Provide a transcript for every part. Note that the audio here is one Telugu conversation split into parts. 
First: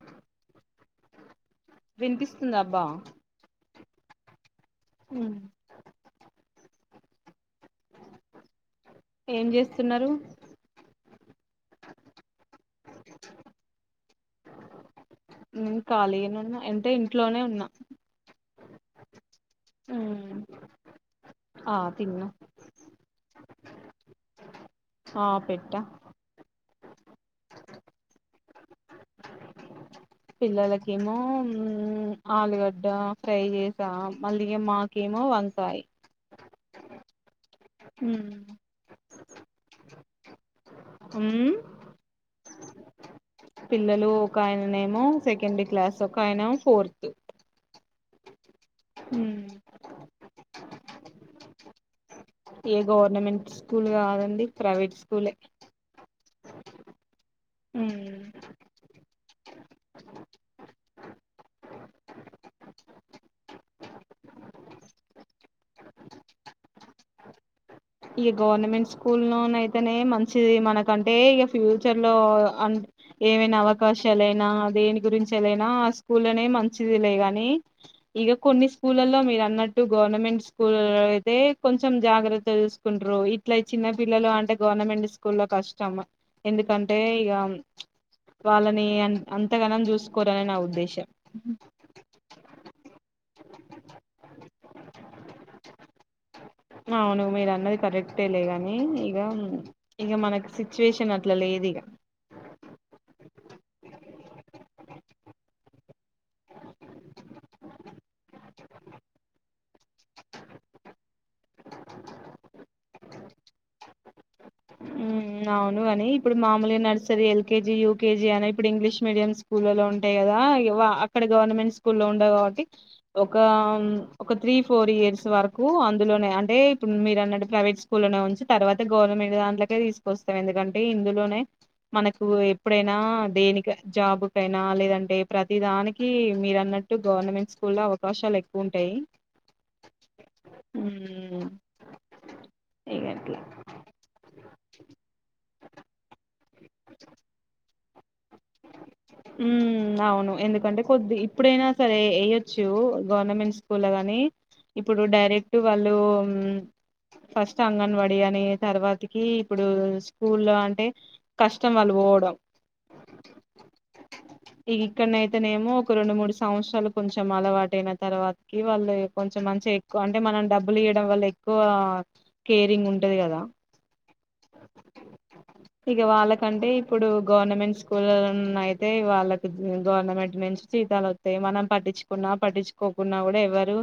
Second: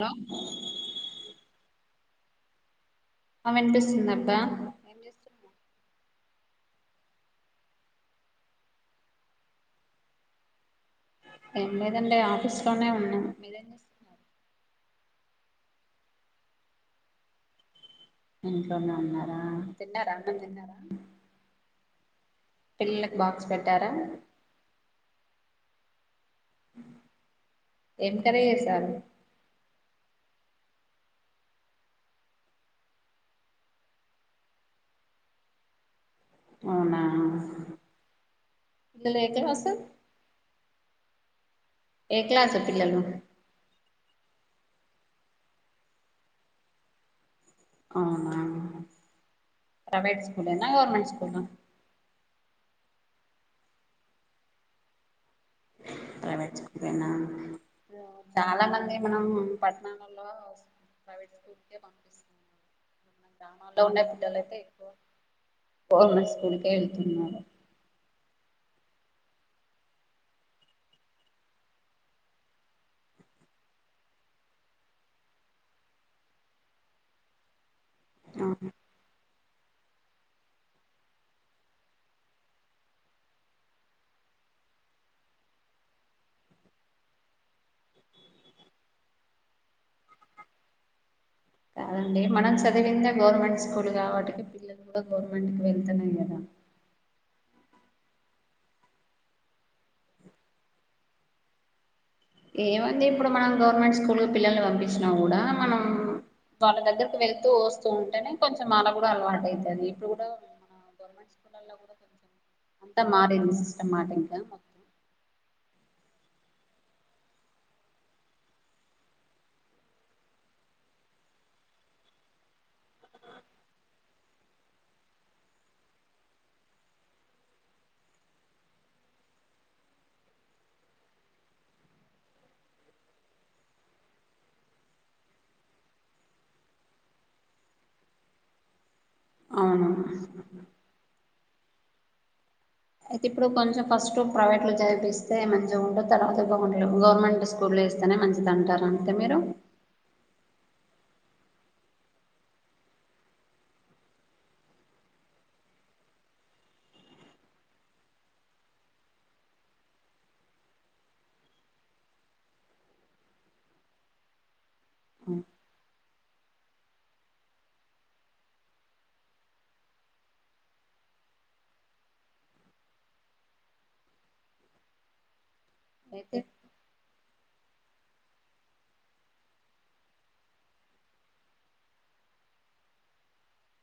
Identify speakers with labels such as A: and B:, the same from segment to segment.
A: హలో
B: వినిపిస్తుంద అబ్బా
A: వినిపిస్తుందబ్బా
B: ఏం చేస్తున్నారు
A: ఏం లేదండి ఆఫీస్ లోనే ఉన్నా మీరేమ్ చేస్తున్నారు
B: నేను ఖాళీగానె ఉన్నా అంటే ఇంట్లోనే ఉన్నా
A: ఇంట్లోనే ఉన్నారా తిన్నారా అన్నం తిన్నారా
B: తిన్నం
A: పిల్లలకు బాక్స్ పెట్టారా
B: ఆ పెట్టా
A: ఏం కరీ చేేశారు
B: పిల్లలకేమో ఆలుగడ్డ ఫ్రై చేసా మళ్ళి ఇగ మాకేమో వంకాయి
A: అవునా
B: ఊహ్
A: పెళ్లి అయితె హస్తం [unintelligible]
B: ఊమ్
A: ఏ క్లాసు పిల్లలు?
B: పిల్లలూ ఒక ఆయననేమో సెకండ్ క్లాస్, ఒక ఆయనేమొ ఫోర్త్.
A: అవునా. ప్రైవేట్ స్కూలేనా? గవర్నమెంట్ స్కూలా?
B: ఏ గవర్నమెంట్ స్కూల్ గాదండి, ప్రవేట్ స్కూలే.
A: ప్రవేట్ స్కూల్ ఏనా
B: మ్మ్ హ్హ్
A: మనం పట్టణాలల్లో ప్రైవేట్ స్కూల్కే పంపిస్తున్నాం గ్రామంలో ఉన్న పిల్లలయితే ఎక్కువ గవర్నమెంట్ స్కూల్కే ఎళ్తున్నారు.
B: ఇ గవర్నమెంట్ స్కూల్లో అయితనే మంచిది. మనకంటే ఇగ ఫ్యూచర్ లో ఏవైన అవకాశాలైనా దేని గురించైనా స్కూల్లనే మంచిదిలే గానీ ఇగ
A: అవును
B: కొన్ని స్కూళ్లల్లో మీరా న్నట్టు గవర్నమెంట్ స్కూళ్లలో అయితే కొంచెం జాగ్రత్త చూసు కుండ్రు ఇట్ల చిన్న పిల్లలు అంటే గవర్నమెంట్ స్కూళ్లలో కష్టం ఎందుకంటే ఇగా ప్చ్ వాళ్ళనీ అంతగనం చూసుకోరని నా ఉద్దేశం
A: కాదండి మనం చదివింది గవర్నమెంట్ స్కూల్ కాబట్టి పిల్లలు కూడా గవర్నమెంట్ వెళ్తలేరు కదా
B: అవును మీరు అన్నది కరెక్టే లే గానీ ఇగా, ఇగ మనకు సిచ్యుయేషన్ అట్ల లేదు ఇగ
A: ఏమండీ! ఇప్పుడు మనం గవర్నమెంట్ స్కూల్ కి పిల్లల్ని పంపించినా కూడా మనం వాళ్ళ దగ్గరకి వెళ్తూ వస్తూ ఉంటేనే, కొంచెం వాల్లకు కూడా అలవాటు అయితది. ఇప్పుడు కూడా అంతా మారింది సిస్టమ్ మారింది
B: అవును కానీ ఇప్పుడు మాములుగా నర్సరీ, ఎల్కేజీ, యూకేజీ అని ఇప్పుడు ఇంగ్లీష్ మీడియం స్కూళ్ల లో ఉంటాయి కదా ఇగా అక్కడ గవర్నమెంట్ స్కూల్లో ఉండవు కాబట్టి ఒకా ఒక త్రీ ఫోర్ ఇయర్స్ వరకూ అందులోనె అంటే మీరు అన్నటు ప్రైవేట్ స్కూళ్లనే ఉంచి తర్వాత గవర్నమెంట్ దాంట్లకే తిసుకొస్తర్ ఎందుకంటే ఇందులోనె మనకు ఎప్పుడైనా దేనికైన జాబుకైనా లేదంటే ప్రతి దానికీ మీరన్న ట్టు గవర్నమెంట్ స్కూల్లో అవకాశాలు ఎక్కువ ఉంటాయి
A: అవును
B: మ్మ్
A: ఇప్పుడు కొంచెం ఫస్ట్ ప్రైవేట్ లో చదివిపిస్తే మంచిగ ఉంటది తర్వాత గవర్నమెంట్ స్కూల్లో ఏస్తెనే మంచిది అంటారు అంతే మీరు
B: మ్మ్ అవును ఎందుకు అంటే కొద్ది ఇప్పుడైనా సరే ఎయ్యొచ్చు గవర్నమెంట్ స్కూల్లో కానీ ఇప్పుడు డైరెక్టు వాళ్ళూ మ్మ్ ఫస్ట్ అంగన్వాడి అని తర్వాతకీ ఇప్పుడూ స్కూల్లో అంటే కష్టం వాల్లు పొ వడం
A: [inaudible]
B: ఇగ ఇక్కడైతెనేమో ఒక రెండు మూడు సంవత్సరాలు కొంచెం అలవాటయిన తర్వాత కి వాళ్ళు యొక్క కొంచెం మంచిగ ఎక్కువ అంటే మనం డబ్బులు ఇయ్యడం వల్ల ఎక్కువా కేరింగ్ ఉంటది కదా
A: [inaudible]
B: ఇగ వాళ్ళకంటే ఇప్పుడూ గవర్నమెంట్స్ స్కూల్ లో అయితే వాళ్ళకి గవర్నమెంట్ నుంచి జీతాలు వస్తాయి మనం పట్టించుకున్నా పట్టించుకోకపోయిన గున్నా కూడా ఎవ్వరూ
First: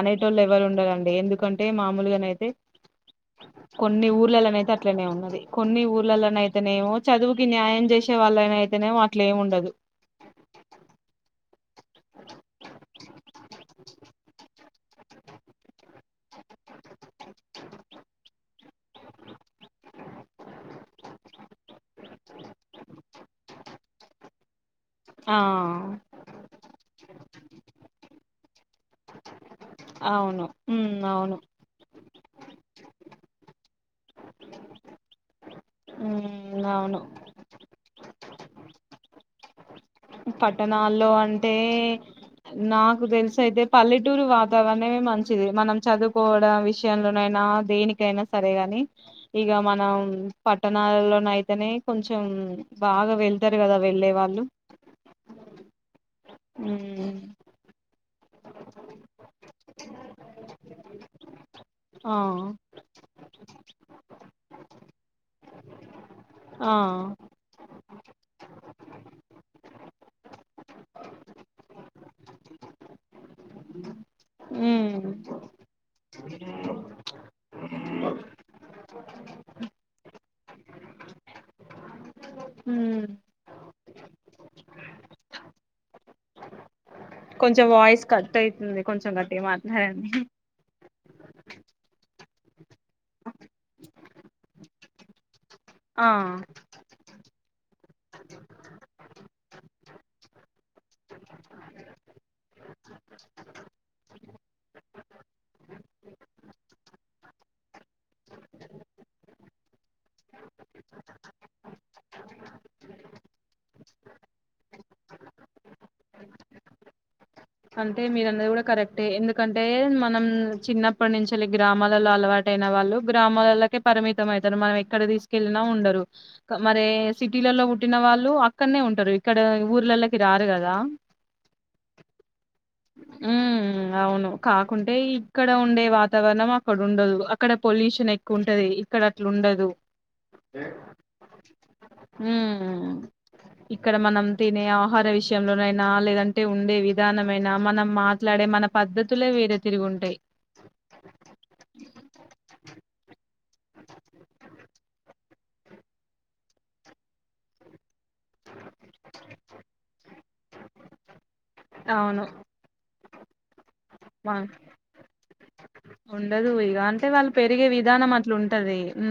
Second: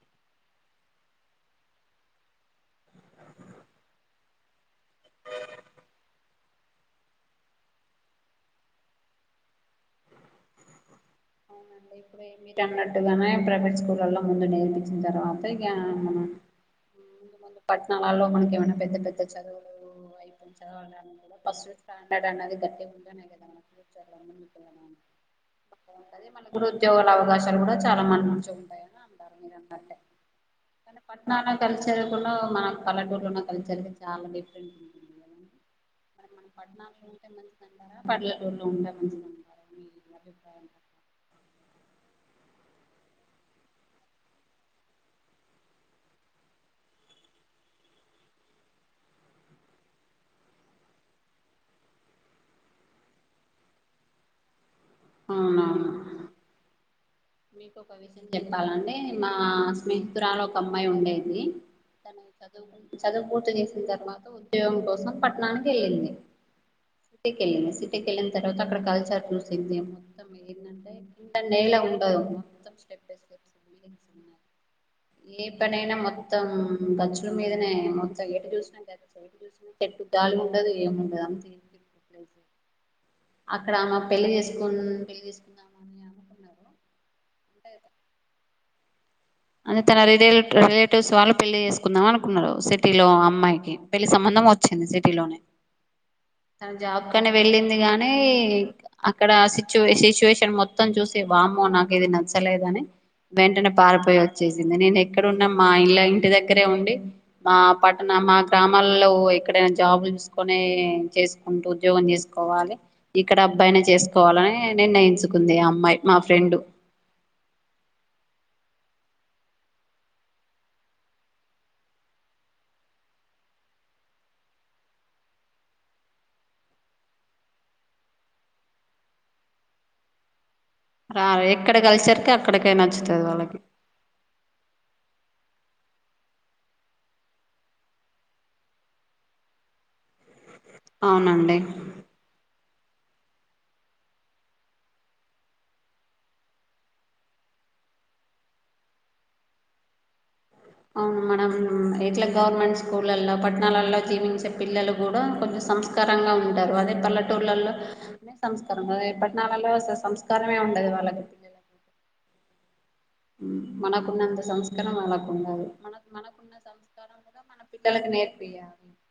B: అనేటోళ్ళు ఎవ్వరుండరండి ఎందుకంటే మాములుగనైతే కొన్ని ఊర్లలోనైతే అట్లనే ఉన్నది. కొన్ని ఊర్లలోనైతేనేమో చదువుకి న్యాయం జేసి వాళ్ళఅయితేనేమో అట్లేముండదు.
A: అవునండి మీరు అన్నట్టుగనే ప్రైవేట్ స్కూళ్లలో ముందు నేర్పించిన తర్వాత ఇగా మనం పట్నం లో మనకి ఏమన్నా పెద్ద పెద్ద చదువులు స్టాండెడ్ అనేది గట్టిగా ఉంటేనే కదా
B: ఆఅ
A: బాగుంటది ఉద్యోగాల అవకాశాలు కూడా చాలా మంది నుంచి ఉంటాయి
B: అవును ఉమ్
A: కానీ
B: అవును
A: పట్నం లో కల్చర్ వేరు మన పల్లేటూరులో కల్చర్ వేరు చాలా డిఫరెంట్ గా ఉంటుంది కదండీ మన
B: ఉమ్ అవును
A: పట్టణాల్లో ఉంటే మంచిదంటారా పల్లెటూరులో ఉంటే మంచిది అంటారా
B: పట్టణాల్లో అంటే నాకు తెలుసి ఆయితే పల్లెటూరు వాతావరణమే మంచిది మనం చదువుకోవడం విషయంలోనైనా దేనికైనా సరేగాని ఇక మనం పట్టణాలలో అయితేనే కొంచెం బాగా వెళ్తారు కదా వెళ్ళే వాళ్ళు
A: అవునవును
B: ఊ
A: మీకు ఒక విషయం చెప్పాలండి మా స్నేహితురాలు ఒక అమ్మాయి ఉండేది
B: ఆ
A: తను చదువు చదువు పూర్తి చేసిన తర్వాత ఉద్యోగం కోసం పట్టణానికి వెళ్లింది
B: ఆ
A: సిటెకె సిటికెళ్లినా తర్వాత అక్కడ కల్చర్ చూసింది [inaudible] మొత్తం నేలా ఉండదు మొత్తం స్టెప్ బై స్ట [inaudible]
B: ఉమ్
A: ఏ పనైనా మొత్తం గచ్చుల మీదనే మొత్తం ఎటు చూసిన లే చూసిన గచ్చు దళి ఉండదు ఏమి ఉండదు అంత
B: ఊ
A: అక్కడ ఆమా పెళ్లి చేసుకు పెళ్లి చేసుకుందాం అని అనుకున్నా
B: కొంచెం వాయిస్ కట్ అవుతుంది కొంచెం కట్
A: అంటే తన రిలే రిలేటివ్స్ వాళ్ళు పెళ్లి చేసుకుందాం అనుకున్నారు సిటీలో అమ్మాయికి పెళ్లి సంబంధం వచ్చింది సిటీలోనే
B: ఆ
A: అక్కని వెళ్ళింది గాని అక్కడ సిచ్యు సిచ్యువేషన్ మొత్తం చూసి వామ్మో నాకు ఇది నచ్చలేదని వెంటనే పారిపోయి వచ్చి సింది నేను ఎక్కడన్నా మా ఇళ ఇంటి దగ్గరే ఉండి మా పట్టణ మా గ్రామాలో ఎక్కడైనా జాబ్ చూసుకొని చేసుకుంటూ ఉద్యోగం చేసుకోవాలి ఇక్కడ అబ్బాయినే చేసుకోవాలి నిర్ణయించుకుంది ఆ అమ్మాయి మా ఫ్రెండు
B: అంటే మీరన్నది కూడా కరెక్టే ఎందుకంటే మనం చిన్నప్పటి నుంచి గ్రామాలలో అలవాట వాళ్ళు గ్రామాలకె పరిమిత అవుతారు మన ఎక్కడ తీసుకెల్లిన ఉండరు మరే సిటీ లో పుట్టిన వాళ్ళు అక్కడనే ఉంటారు ఇక్కడ ఊర్లలకి రారు కదా
A: రారు ఎక్కడ కలిసారుకి అక్కడ
B: ఉ అవును కాకుంటే ఈ ఇక్కడ ఉండే వాతావరణం అక్కడ ఉండదు అక్కడ పొల్యూషన్ ఎక్కువ ఉంటది ఇక్కడ అట్లు ఉండదు
A: అవునండి
B: ఊ ఇక్కడ మనం తినే ఆహార విషయంలోనైనా లేదంటే ఉండే విధానం మైన మనం మాట్లాడే మన పద్ధతులే వేరే తీరుగా ఉంటాయి
A: అవును మనం ఇట్లా గవర్నమెంట్ స్కూళ్ళలో పట్టణాలలో జీవించే పిల్లలు కూడా కొంచెం సంస్కారంగా ఉంటారు అదే పల్లెటూళ్లలో అనే సంస్కారం కదా పట్టణాలలో సంస్కారమే ఉండదు వాళ్ళ కి
B: అవును
A: హు మనకున్నంత సంస్కారం వాళ్ళకు ఉండదు మన
B: ఉండదు
A: మనకున్న
B: ఇగ అంటే
A: సంస్కారం
B: వాళ్ళు
A: కూడా మన
B: పెరిగే
A: పిల్లలకి
B: విధానం అట్లుంటది
A: నేర్పియాలి
B: ఊ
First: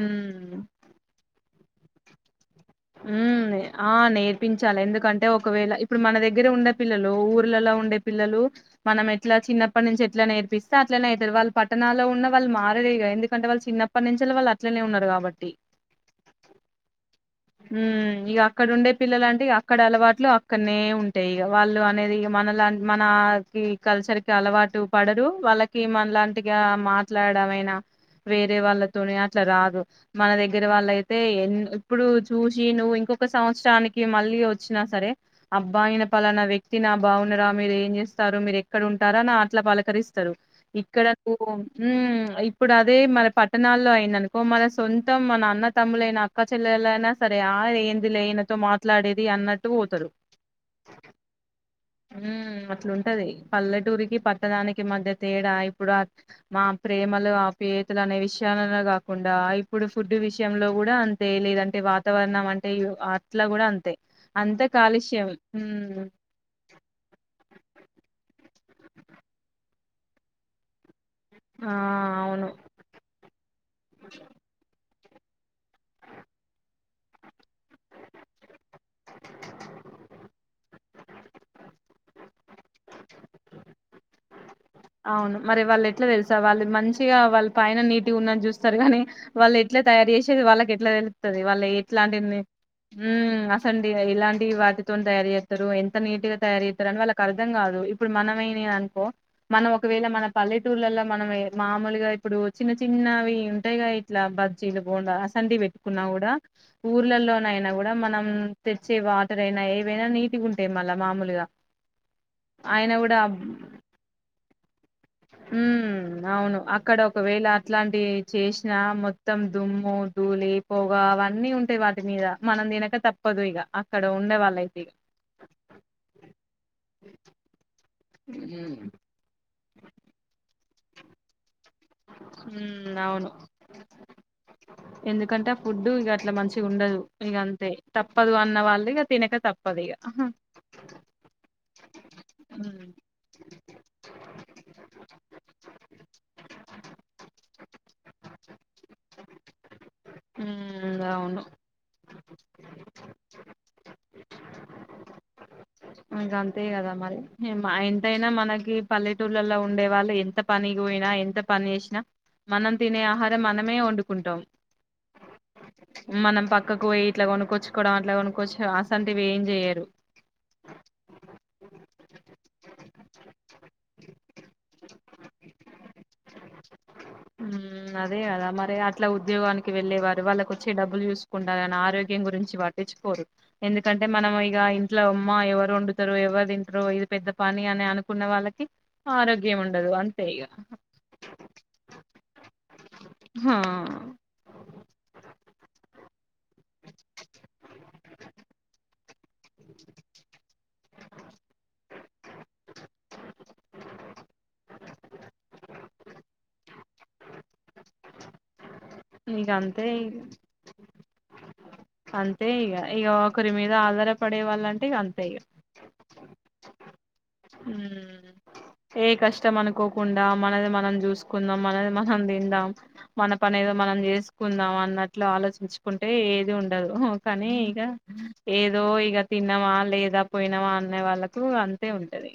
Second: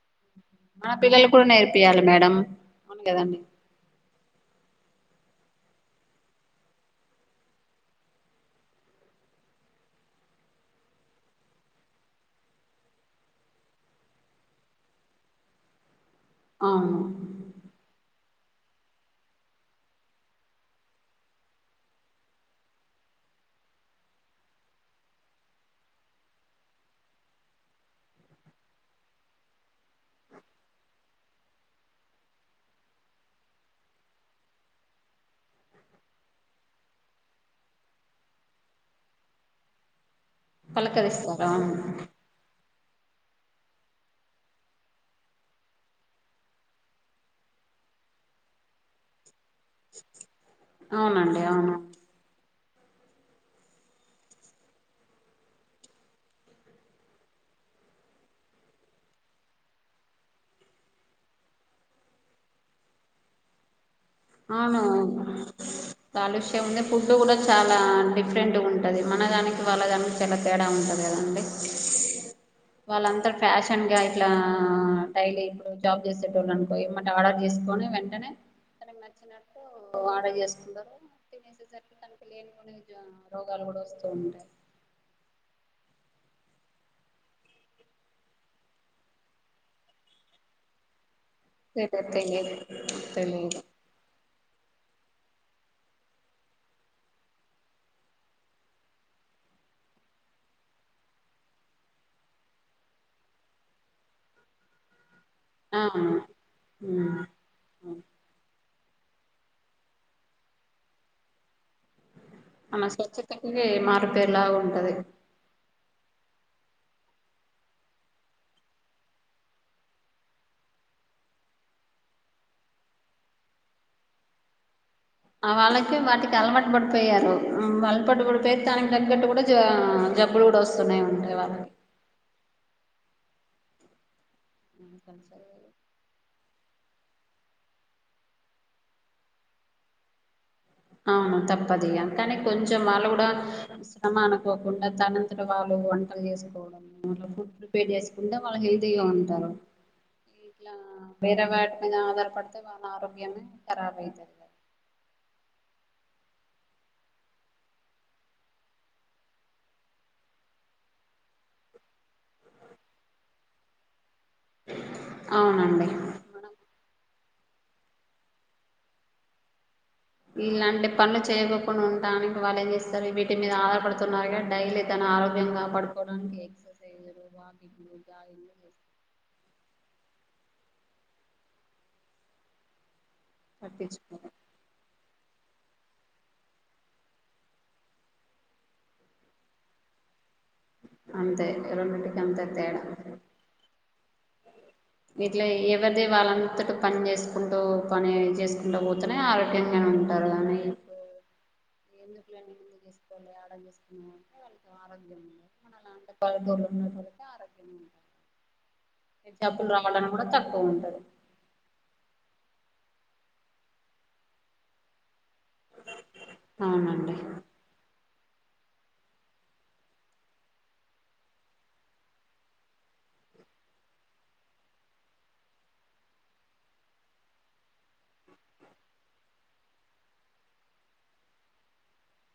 A: తీయాలి మేడం అవును కదండి
B: ఊ ఆ నేర్పించాలి ఎందుకు కంటే ఒకవేళ ఇప్పుడు మన దగ్గర ఉండే పిల్లలు ఊర్లలో ఉండే పిల్లలు మన ఎట్లా చిన్నప్పటి నుంచి ఎట్లా నేర్పిస్తే అట్లనే అయతారు వాళ్ళ పట్టణాలలో ఉన్న వాళ్ళు మారారు ఇగ ఎందుకంటె వాళ్ళ చిన్నప్పటి నుంచి వాళ్ళు అట్నే ఉన్నారు కాబట్టి
A: అవును
B: ఊ ఇగా అక్కడ ఉండే పిల్లలు అంటే అక్కడ అలవాట్లు అక్కడనే ఉంటాయి ఇగా వాళ్ళు అనేది మనలాంటి మనకి కల్చర్ కి అలవాటు పడరు వాళ్ళకి మనలాంటిగా మాట్లాడ దావైనా వేరే వాళ్ళతో అట్లా రారు మన దగ్గర వాళ్ళ అయితే ఎ ఏప్పుడు చూసి నువ్వు ఇంకొక సంవత్సరానికి మళ్ళీ వచ్చినా సరే అబ్బా ఈయన పలానా వ్యక్తి నా బావుని మీరు ఏం చేస్తారు మీరు ఎక్కడ ఉంటారు ఆనా అట్లా పలకరిస్త సరూ ఇక్కడకు
A: పలకరిస్తారు అవును
B: హు ఇప్పుడు అ అదే మన పట్టణాల్లో అయిననుకో మన సొంతం మన అన్న తమ్ముల అయిన అక్క చెల్లెల అయినా సరే ఆ ఏందిలే ఈయనతో మాట్లాడేది అన్నట్టు పోతరు
A: అవునండి అవును
B: హ్మ్ అట్లుంటది. పల్లెటూరికి, పట్టనానికి మధ్య తేడా ఇప్పుడు ఆ మా ప్రేమలు ఆ పే. తులనే విషయాలనే గాకుండా ఇప్పుడు ఫుడ్ విషయంలో గూడ అంతే లేదంటే వా తావరణం అంటే ఇయో అట్లా గుడా అంతే అంత
A: అవును
B: కాలుష్యం హ్మ్
A: కాలుష్యం ఉంది ఫుడ్ కూడా చాలా అంటే ఇ రెంటు ఉంటది మన దానికి వాళ్ళ దానికి చాల తేడా ఉంట లేదండి
B: ఆ అవును
A: వాళ్ళంతా ఫ్యాషన్గా ఇట్లా డైలీ ఇప్పుడు జాప్ చేసేటోళ్లునుకో, ఎమ్మటే ఆర్డర్ చేసుకొని వెంటనే. [unintelligible] చ్చినట్టు ఆడర్ చేసుకుంటారు తిం [inaudible] సేసరికి తనకి లేని పోనీ జా రోగాలు కూడా వస్తూ ఉంటాయి
B: అవును, మరి వాళ్ళు ఎట్లా తెలుసా? వాళ్ళు మంచిగా వాళ్ళ పైన నీటుగా ఉన్నది చూస్తారు గానీ? వాళ్ళు ఎట్లా, ట్లా తయారు చేసేది వాళ్ళకి ఎట్లా తెలుత్తది? వాళ్లు
A: తెలియదు
B: ఎట్లాంటివన్నీ
A: తెలియదు
B: ఉ
A: తెలియదు
B: అసండి ఎ ఎలాం. టీ వాటితోనీ తయారు చేత్తారు, ఎంత నీట్ గా తయారు చేత్తారు అని వాళ్లకుఅర్థం కాదు! ఇప్పుడు మనమేనీయనుకో. మనం ఒకవేళ మన పల్లెటూర్లల, మనం ఏ మామూలుగా ఇప్పుడు చిన్న చిన్నవి ఉంటాయిగా? ఇట్లా బ. బజ్జీలు, బోండా అసంటి
A: ఆ
B: పెట్టుకున్నా కూడా
A: ఉమ్,
B: ఊర్లలోనైనా! గూడా
A: అవును.
B: మనం. తెచ్చే వాటర్ అయినా ఏవైనా నీటిగుంటాయి మళ్ళా మామూలుగా
A: ఆమే
B: ఆయన
A: స్వచ్చ్చఛతకి మారు పేరు లాగా ఉంటది
B: ఉ అవును, అక్కడ ఒకవేళ అట్లాంటి చేసినా? మొత్తం దుమ్ము. ధూలి, పొగ అవన్నీ ఉంటాయి. వాటి మీద మనం తినక తప్పదు! ఇగ అక్కడ ఉండే వాళ్లయితిగా.
A: ఆ వాళ్ళకి వాటికి అలవాటు పడిపోయారు ఉ అలపటు పడిపోయి
B: ఉమ్
A: తననికి తగ్గట్టు గుడా జ జబ్బులు కూడా వస్తున్నాయి ఉంటాయి వాళ్లకి
B: హు అవును ఎందుకంటే ఫుడ్డు ఇగ అట్లా మంచి చి. గుండదు ఇగ అంతే, తప్పదు అన్న వాళ్ళు ఇగ తినక తప్పదు ఇగ.
A: అవును తప్పది ఇగ కాని కొంచెం వాళ్లు గుడా శ్రమ అనుకోకుండా, తనంతట వాళ్ళు వంటలు చేసుకోవడం. అట్లా ఫుడ్ ప్రిపేర్ చేసుకుం [inaudible] వాళ్లకి. హెల్తీగా ఉంటారు ఇట్ల
B: ఉమ్, అవును
A: వేరే వాటి మీద ఆధార పడితే మన ఆరోగ్యమే ఖరాబ్ అయితది
B: ఇంకా అంతే కదా! మరి హా మాఎంతైనా మనకి పల్లెటూళ్లలో ఉండే వాళ్ళు ఎంత పనికి పోయి. యిన ఎంత పని చేసిన మనం తినే ఆహారం మనమే వండు కుంటాం మనం పక్కకు పోయి ఇట్లా కొనుక్కొచ్చుకోవడం అట్లా కొనుక్కొచ్చు అసంటివి ఏం జెయరు
A: ఇ లాంటప్ పనులు చేయకోకుండా ఉండడానికి, వాళ్ళు ఏం చేస్తారు వీటి మీద ఆధారపడుతున్నారుగా. డైలీ తన ఆరోగ్యం కాపాడు, వారానికి ఎగ్స్స్
B: ఉ అదే కదా మరి అట్లా ఉద్యోగాని కి వెళ్ళే వారు, వాళ్ళకోచ్చే డబ్బులు చూసుకుంటారు గాని, ఆరోగ్యం గురించి పట్టించుకోరు. ఎందుకంటే
A: పట్టించుకోరు
B: మనం ఇగ ఇం ఇట్లా, ఉమ్మా ఎవరు వండుతారు! ఎవరు తింటరు! ఇది పెద్ద పని అని అనుకున్న వాళ్ళకి ఆరోగ్యం ఉండదు. అం తేగా
A: రోన్తుంటే [unintelligible] తేడా ఇట్లా ఎవరిది వాళ్ళంతట పని తనే ఆరోగ్యంగానే ఉంటారు గానీ ఎందుకులని ముందు చేసుకోవాలి, ఆడ చేకున్నా అంటే వాళ్ళతో ఆరోగ్యం [inaudible] మన అంతా పల్లెటూరు ఉ. [inaudible] ఆరోగ్య ముంట
B: ఇక
A: ఎగ్జాపులు
B: అంతే
A: రావాలన్న
B: ఇక
A: కూడా తక్కువ ఉంటది.
B: అయ్యో ఒకరి మీద ఆధారపడే వాళ్ళంటే ఇంగ అంతే ఇగ
A: అవునండి
B: మ్మ్ ఏ కష్టం అనుకోకుండా మనది మనం చూసుకుందాం మనది మనం తిందాం, మనం పని ఏదో చేసుకుందాం, అన్నట్లు ఆలోచించుకుంటే ఏది ఉండదు. హో కానీ ఇగ ఏదో, ఇగ తిన్నామా! లేదా పోయినామా అనే వాళ్ళలకు అంతే. ఉంటది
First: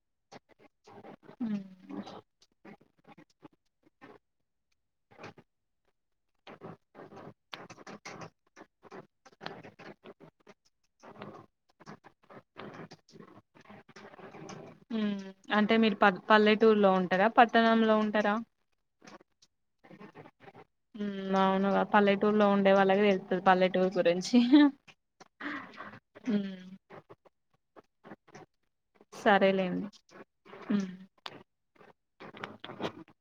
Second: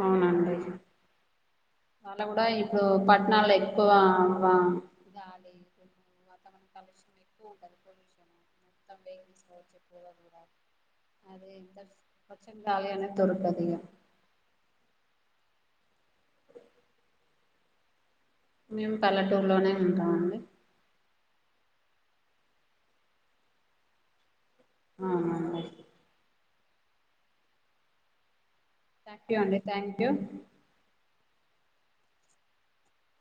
A: అవునండి
B: ఉమ్
A: వాళ్ళ కూడా ఇప్పుడు పట్టణాలే ఎక్కువ. వా వాతావరణ [inaudible] అదే పచ్చి కాయ [unintelligible] అనే దొరకదు
B: మ్మ్ అంటే మీరు ప పల్లెటూరు లో ఉంటారా పట్టణంలో ఉం
A: మేము పల్లెటూరులోనే ఉంటామండి
B: మ్మ్ అవునుగా పల్లెటూరులో ఉండే వాళ్ళకి తెలుత్తది పల్లెటూరు గురించి
A: అవునండి
B: మ్మ్
A: థ్యాంక్ యూ అండి
B: సరేలేండి
A: థ్యాంక్ యూ
B: హ్మ్